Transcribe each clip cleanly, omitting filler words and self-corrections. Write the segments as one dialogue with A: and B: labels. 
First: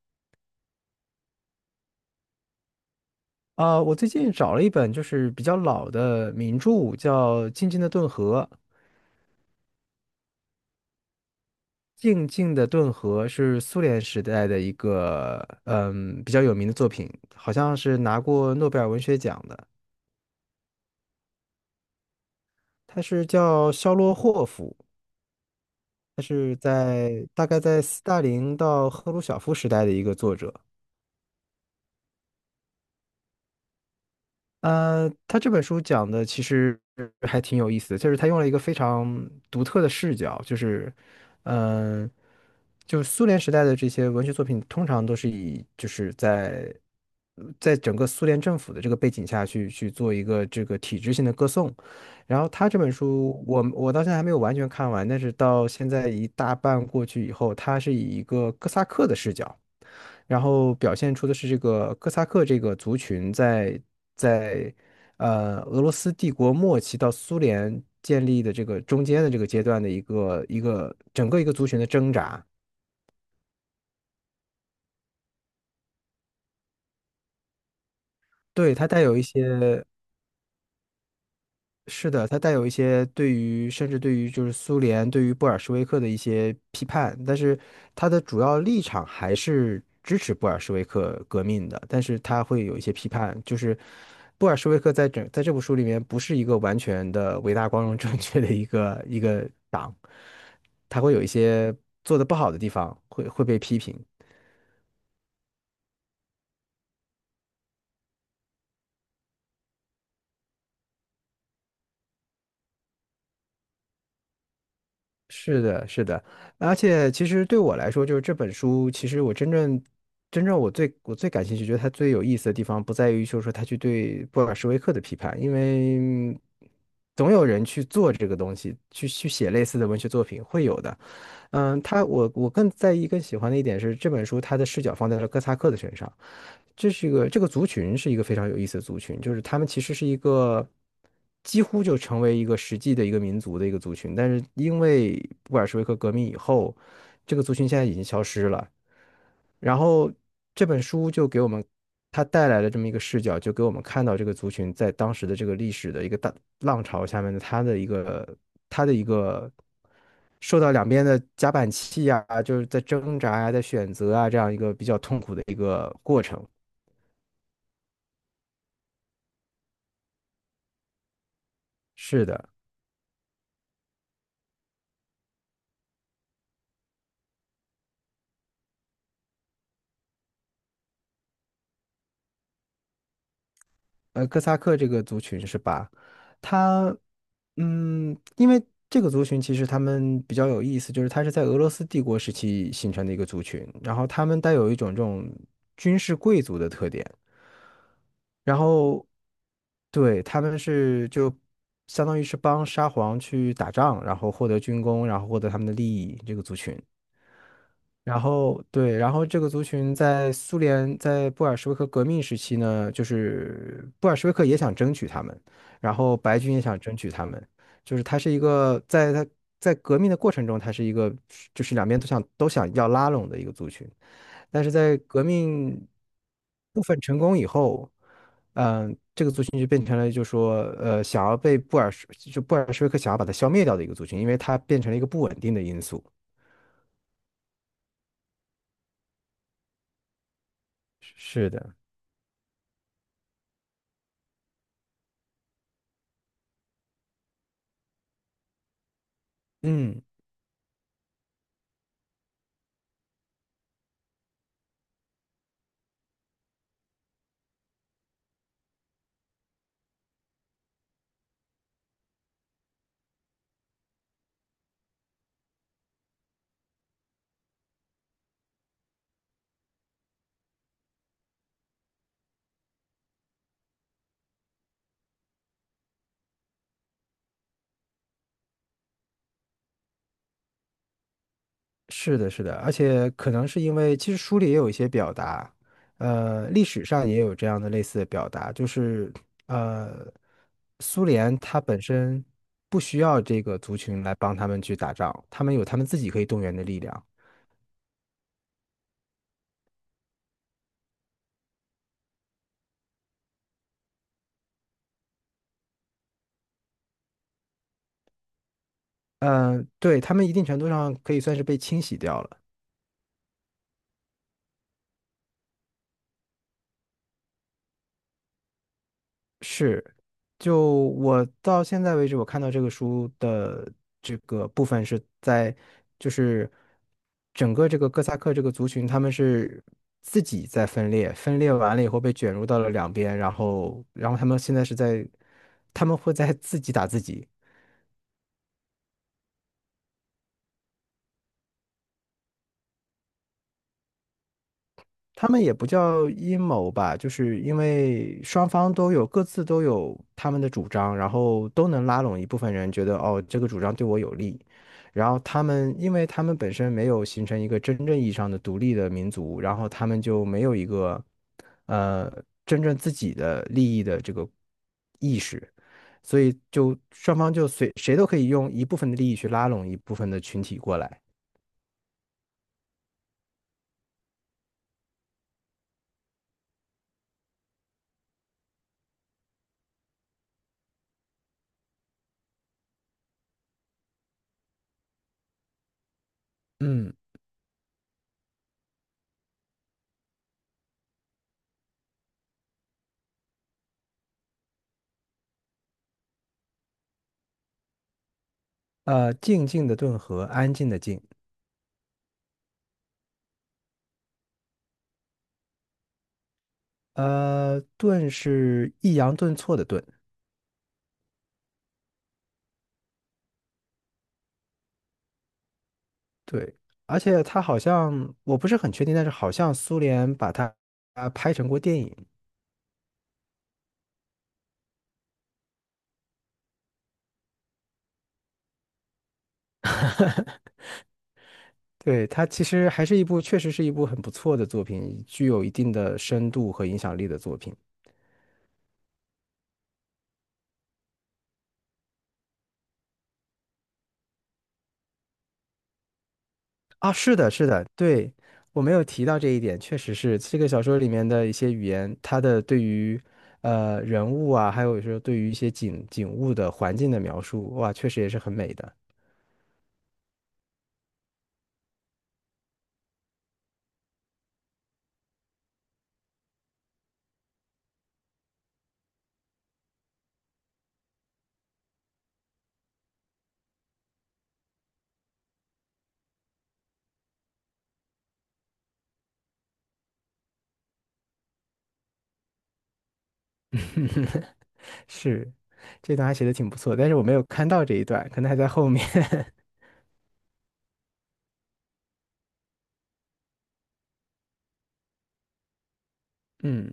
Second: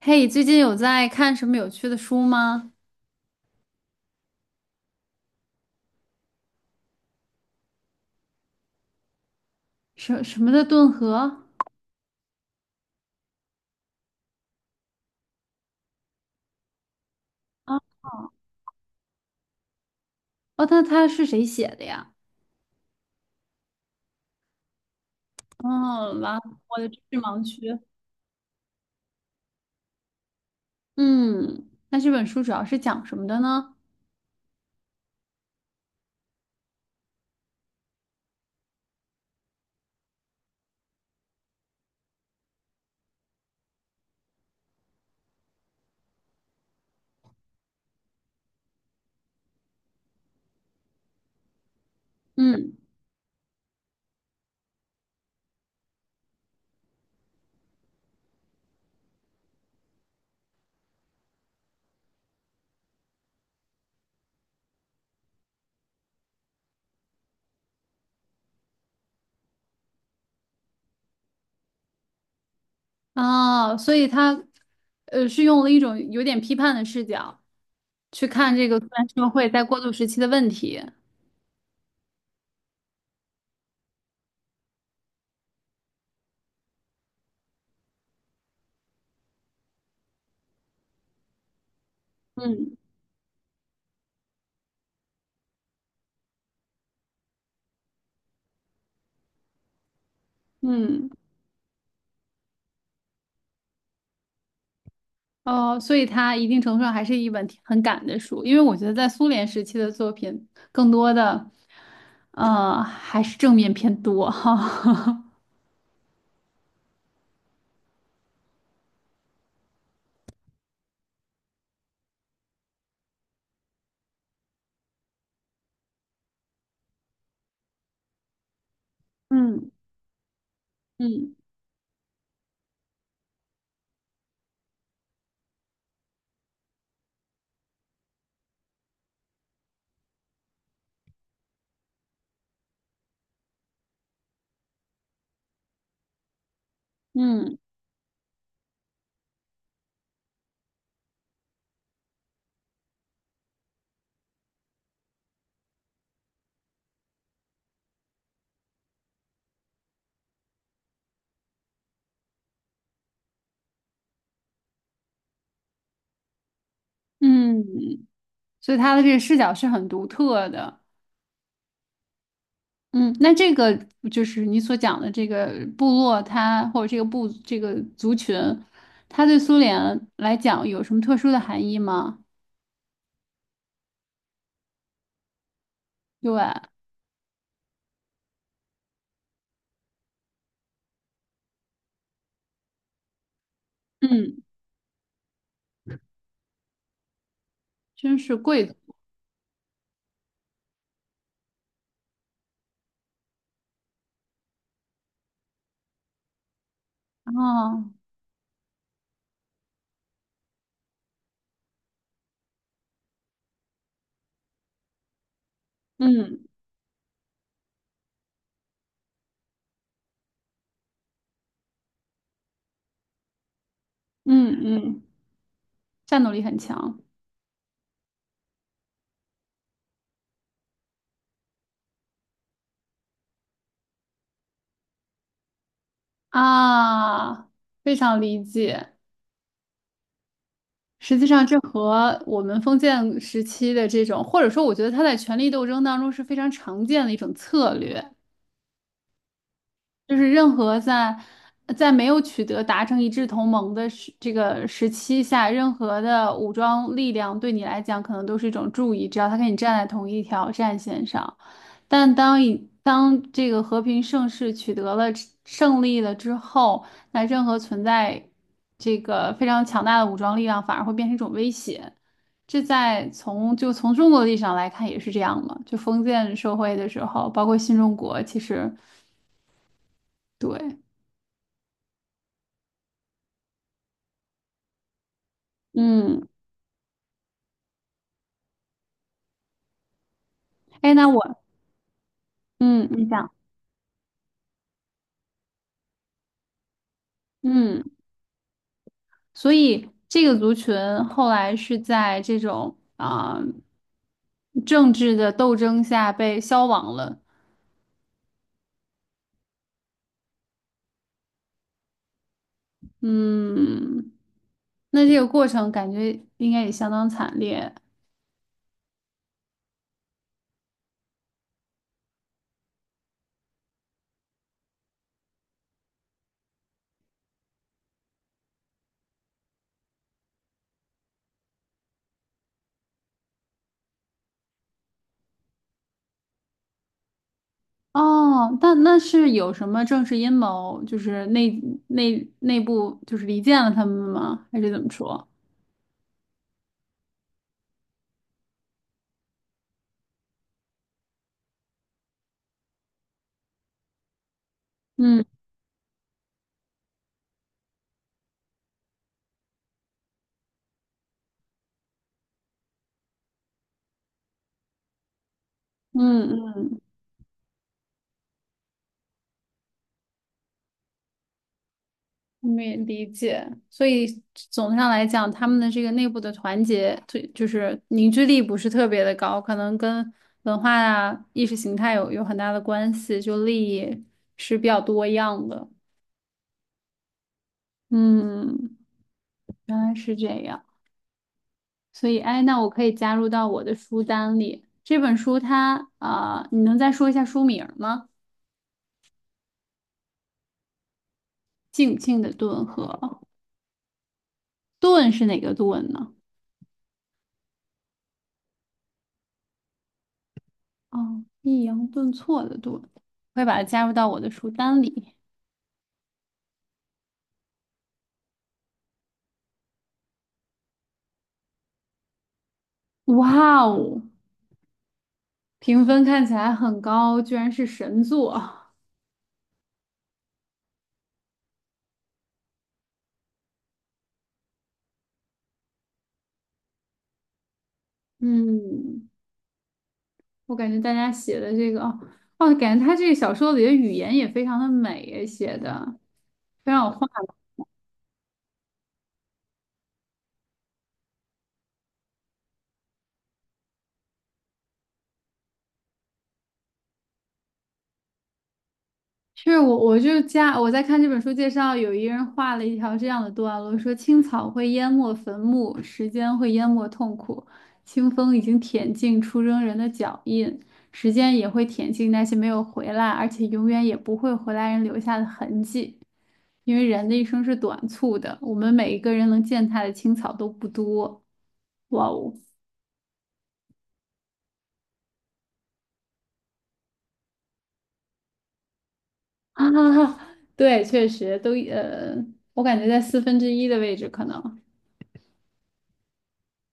A: 嘿，最近有在看什么有趣的书吗？
B: 啊，我最近找了一本就是比较老的名著，叫《静静的顿河》。
A: 什么的顿河？
B: 《静静的顿河》是苏联时代的一个比较有名的作品，好像
A: 啊，
B: 是拿过诺贝尔文学奖的。
A: 哦，那它是谁写的呀？
B: 他是叫肖洛霍夫，
A: 哦，
B: 他
A: 完了
B: 是
A: 我的知识
B: 在
A: 盲
B: 大概
A: 区。
B: 在斯大林到赫鲁晓夫时代的一个作者。
A: 嗯，那这本书主要是讲什么的呢？
B: 他这本书讲的其实还挺有意思的，就是他用了一个非常独特的视角，就是，嗯、就是苏联时代的这些文学作品，通常都是以就是在在整个苏联政府的这个背景下去做一个这个体制性的歌颂。然后他
A: 嗯，
B: 这本书，我到现在还没有完全看完，但是到现在一大半过去以后，他是以一个哥萨克的视角。然后表现出的是这个哥萨克这个族群在呃俄罗斯帝国末期到苏联建立的这个中间的这个阶段的一个整个一个族群的挣扎，
A: 哦，所以它，呃，是用了一种有点批判的视角去看这
B: 对，
A: 个
B: 它
A: 苏
B: 带
A: 联
B: 有一
A: 社会在过
B: 些
A: 渡时期的问题。
B: 是的，它带有一些对于甚至对于就是苏联对于布尔什维克的一些批判，但是它的主要立场还是支持布尔什维克革命的，但是它会
A: 嗯
B: 有一些批判，就是布尔什维克在这部书里面不是一个完全的伟大、光荣、正确的一个党，他
A: 嗯。
B: 会有一些做的不好的地方会被批评。
A: 哦，所以它一定程度上还是一本挺很赶的书，因为我觉得在苏联时期的作品，更多的，呃，还是正面偏多哈。
B: 是。而且其实对我来说，就是这本书，其实我真正真正我最我最感兴趣，觉得它最有意思的地方，不在于就是说它去对布尔什维克的批判，因为总有人去做这个东西，去写类
A: 嗯
B: 似的文学作品，会有的。
A: 嗯
B: 嗯，他我更在意、更喜欢的一点是，这本书它的视角放在了哥萨克的身上。这是一个这个族群是一个非常有意思的族群，就是他们其实是一个几乎就成为一个实际的一个民族的一个族群，但是因为布尔什维克革命以后，这个族
A: 嗯
B: 群现在已经消失了。然后这本书就给我们它带来了这么一个视角，就给我们看到这个族群在当时的这个历史的一个大浪潮下面的它的一个受到两边的夹板气啊，就是在挣扎呀、在选择啊这样一个比较痛苦的一个过程。
A: 嗯，所以他的这个视角是很独特的。
B: 是的，
A: 嗯，那这个就是你所讲的这个部落它，或者这个部这个族群，它对苏联来讲有什么特殊的含义吗？
B: 哥萨克这个族群是吧？
A: 对，
B: 他，嗯，因为这个族群其实他们比较有意思，就是他是在俄罗斯帝国时期形成的一个族群，然后他们
A: 嗯，
B: 带有一种这种军事贵族的特点，
A: 真是
B: 然
A: 贵族
B: 后对他们相当于是帮沙皇去打仗，然后获得军功，然后获得他们的利益，这个族群。
A: 哦，
B: 然后对，然后这个族群在苏联在布尔什维克革命时期呢，就是布尔什维克也想争取他们，然后白
A: 嗯
B: 军也想争取他们，就是他是一个在革命的过程中，他是一个就是两边都想要拉拢的一个族群，
A: 嗯
B: 但是在
A: 嗯。
B: 革命
A: 战斗力很
B: 部分
A: 强
B: 成功以后，嗯、这个族群就变成了就说想要被布尔什维克想要把它消灭掉的一个族群，因为它变成了一个不稳定的因素。
A: 啊，非常理解。实际上，
B: 是
A: 这
B: 的，
A: 和我们封建时期的这种，或者说，我觉得他在权力斗争当中是非常常见的一种策略。
B: 嗯。
A: 就是任何在没有取得达成一致同盟的时这个时期下，任何的武装力量对你来讲可能都是一种注意，只要他跟你站在同一条战线上。但当这个和平盛世取得了胜利了之后，那任何存在这个非常强大的武装力量反而会变成一种威胁。这在从就从中国的历史上来看也是这样嘛，就封建社会的时候，包括新中国，其实对。
B: 是的，是的，而且可能是因为，其实书里也有一些表达，
A: 嗯，
B: 历史上也有这样的类似的表达，就是呃，
A: 哎，
B: 苏
A: 那我，
B: 联它本身不
A: 嗯，
B: 需
A: 你
B: 要
A: 讲，
B: 这个族群来帮他们去打仗，他们有他们自己可以动员的力量，
A: 嗯，所以这个族群后来是在这种啊、政治的斗争下被消亡了，
B: 嗯、对，他们一定程度上可以算是被清洗掉了。
A: 嗯，那这个过程感觉应该也相当惨烈
B: 是，就我到现在为止，我看到这个书的这个部分是在，就是整个这个哥萨克这个族群，他们是自己在分裂，分裂完了以后被卷入到了两边，然后，然后他们现在是在，他们会在自己打自己，
A: 哦。那那是有什么政治阴谋，就是内部就是离间了他们吗？还是怎么说？
B: 他们也不叫阴谋吧，就是因为双方各自都有他们的主张，然后都能拉拢一部分人，觉得哦这个主张对我有利。然后
A: 嗯
B: 他们，因为他们本身没有形成一个真正意义上的独立的民族，然后他们就没有一个呃真正自己的利益的这个意识，所
A: 嗯
B: 以就
A: 嗯
B: 双方就随谁都可以用一部分的利益去拉拢一部分的群体过来。
A: 没理解，所以总上来讲，他们的这个内部的团结，对，就是凝聚力不是特别的高，可能跟文化啊、意识形态有很大的关系，就利益是比较多样的。
B: 嗯，
A: 嗯，原来是这样，所以哎，那我可以加入到我的书单里。这本书它啊、你能再说一下书名吗？
B: 静静的顿河，安静的静。
A: 《静静的顿河》，顿是哪个顿呢？
B: 顿是抑扬顿挫的顿，
A: 哦，抑扬顿挫的顿，会把它加入到我的书单里。
B: 对，而且它好像我不是很确定，但是好像苏联把它拍成过电影，
A: 哇哦，评分看起来很高，居然是神作。
B: 对，它其实还是一部确实是一部很不错的作品，具有一定的深度和影响力的作品
A: 嗯，我感觉大家写的这个，哦，哦，感觉他这个小说里的语言也非常的美，写的非常有
B: 啊，
A: 画。
B: 是的，是的，对，我没有提到这一点，确实是这个小说里面的一些语言，它的对于人物啊，还有说对于一些景物的环境的描述，哇，确实也是很美的，
A: 我就加我在看这本书介绍，有一个人画了一条这样的段落，说青草会淹没坟墓，时间会淹没痛苦，清风已经舔尽出征人的脚印，时间也会舔尽那些没有回来，而且永远也不会回来人留下的痕迹。因为人的一生是短促的，我们每一个人能践踏的青草都不多。哇哦，
B: 是，这段还写的挺不错，但是我没有看到这一段，可能还在后面。
A: 啊，对，确实都，我感觉在四分之一的位置可能，
B: 嗯，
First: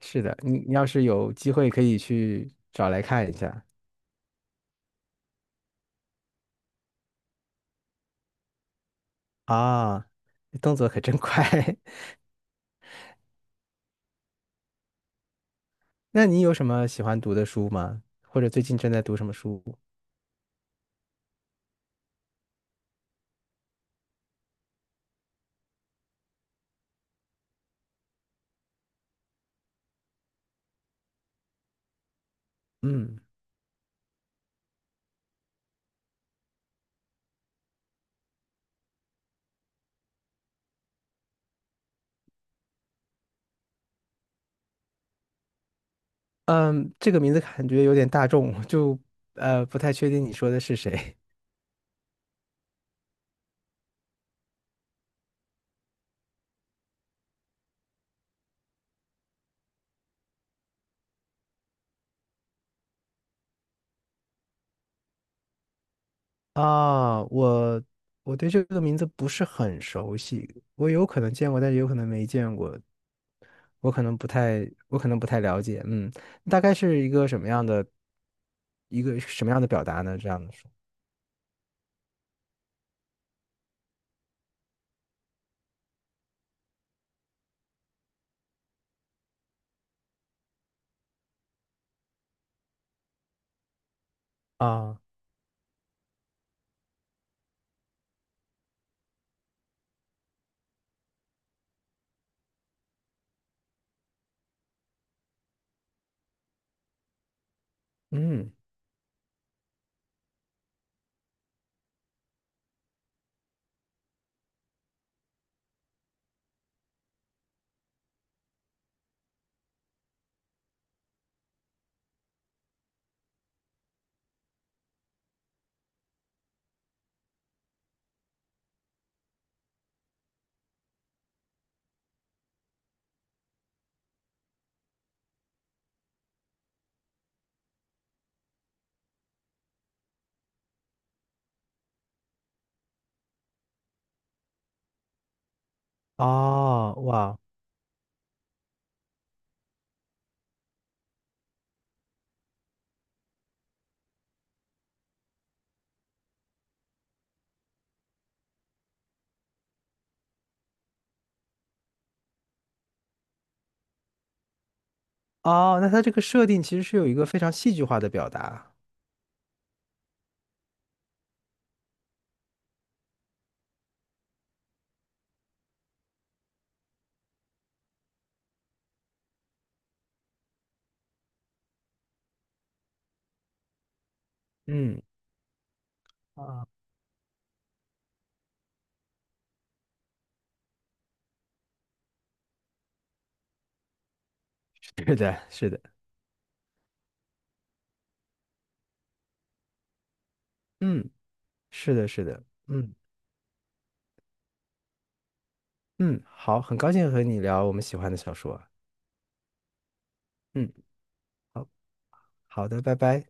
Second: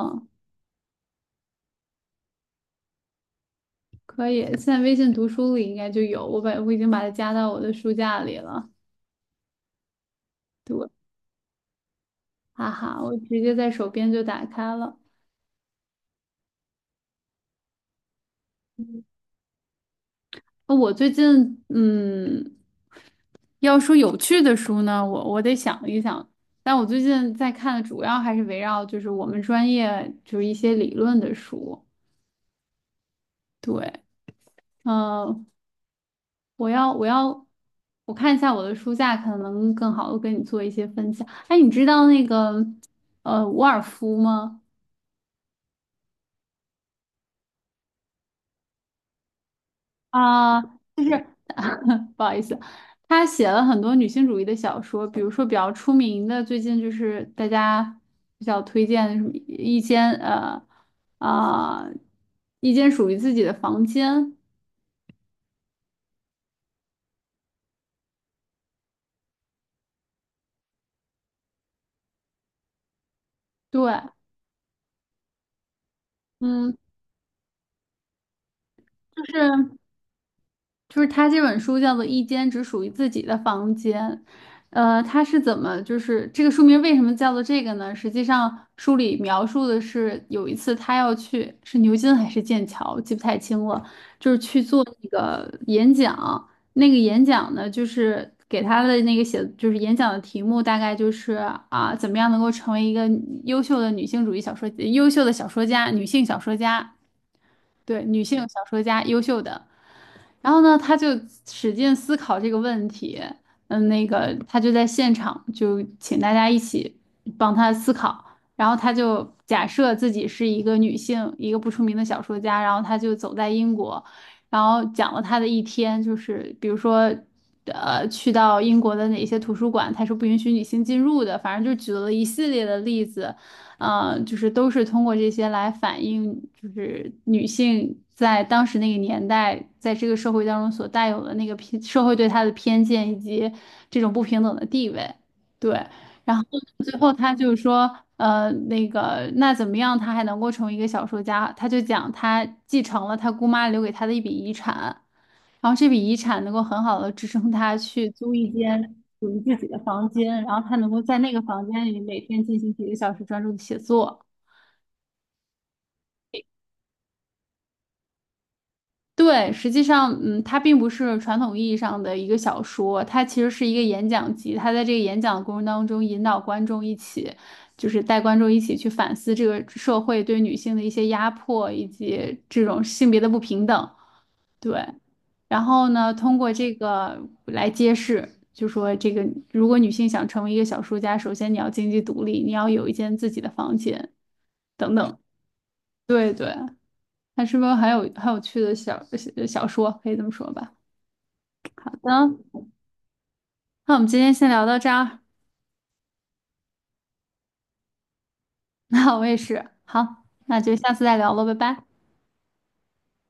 B: 是的，你要是有机会可以去找来看一下
A: 可以，现在微信读书里应该就有，我已经把它加到我的书架里了。
B: 啊，动
A: 对，
B: 作可真快。
A: 哈哈，我直接在手边就打开了。
B: 那你有什么喜欢读的书吗？或者最近正在读什么书？
A: 我最近，嗯，要说有趣的书呢，我得想一想。但我最近在看的主要还是围绕就是我们专业就是一些理论的书。
B: 嗯，
A: 对，嗯、我要我要我看一下我的书架，可能更好的跟你做一些分享。哎，你知道那个伍尔夫吗？
B: 嗯，这个名字感觉有点大众，就不太确定你说
A: 啊，
B: 的是
A: 就
B: 谁。
A: 是 不好意思，他写了很多女性主义的小说，比如说比较出名的，最近就是大家比较推荐的什么啊、一间属于自己的房间，
B: 啊，我对这个名字不是很熟悉，我有可能见过，但是有可能没见过，
A: 对，
B: 我可能不太了解。嗯，大概
A: 嗯，
B: 是一个
A: 就
B: 什么样的
A: 是。
B: 表达呢？这样的说
A: 就是他这本书叫做《一间只属于自己的房间》，呃，他是怎么就是这个书名为什么叫做这个呢？实际上书里描述的是有一次他要去是牛津还是剑桥，记不太清了，就是去做
B: 啊，
A: 那个演讲，那个演讲呢就是给他的那个写就是演讲的题目大概就是啊怎么样能够成为一个优秀的女性主义小说优秀的小说家，女性小说家，对，女性
B: 嗯，
A: 小说家优秀的。然后呢，他就使劲思考这个问题，嗯，那个他就在现场就请大家一起帮他思考，然后他就假设自己是一个女性，一个不出名的小说家，然后他就走在英国，然后讲了他的一天，就是比如说。呃，去到英国的哪些图书馆，他是不允许女性进入的。反正就举了一系列的例子，呃，就是都是通过这些来反映，就是女性在当时那个年代，在这个社会当中所带有的那个偏社会对她的偏见以及这种不平等的地位。对，然后
B: 哦，
A: 最后她
B: 哇，
A: 就是说，呃，那个那怎么样，她还能够成为一个小说家？她就讲她继承了她姑妈留给她的一笔遗产。然后这笔遗产能够很好的支撑他去租一间属于自己的房间，然后他能够在那个房间里每天进行几个小时专注的写作。
B: 哦，那它这个设定其实是有一个非常戏剧化的表达。
A: 对，实际上，嗯，它并不是传统意义上的一个小说，它其实是一个演讲集。它在这个演讲的过程当中，引导观众一起，就是带观众一起去反思这个社会对女性的一些压迫，以及这种性别的不平等。对，
B: 嗯，
A: 然后呢，通过
B: 啊，
A: 这个来揭示，就说这个，如果女性想成为一个小说家，首先你要经济独立，你要有一间自己的房间等
B: 是
A: 等。
B: 的，是的，
A: 对对，它是不是很有趣的小说？可以这么说吧。
B: 嗯，
A: 好
B: 是的，
A: 的，
B: 是的，嗯
A: 那我们今天先聊到这儿。
B: 嗯，好，很高兴和你聊我们喜欢的小说。
A: 那我也是，好，那
B: 嗯，
A: 就下次再聊了，拜拜。
B: 好的，拜拜。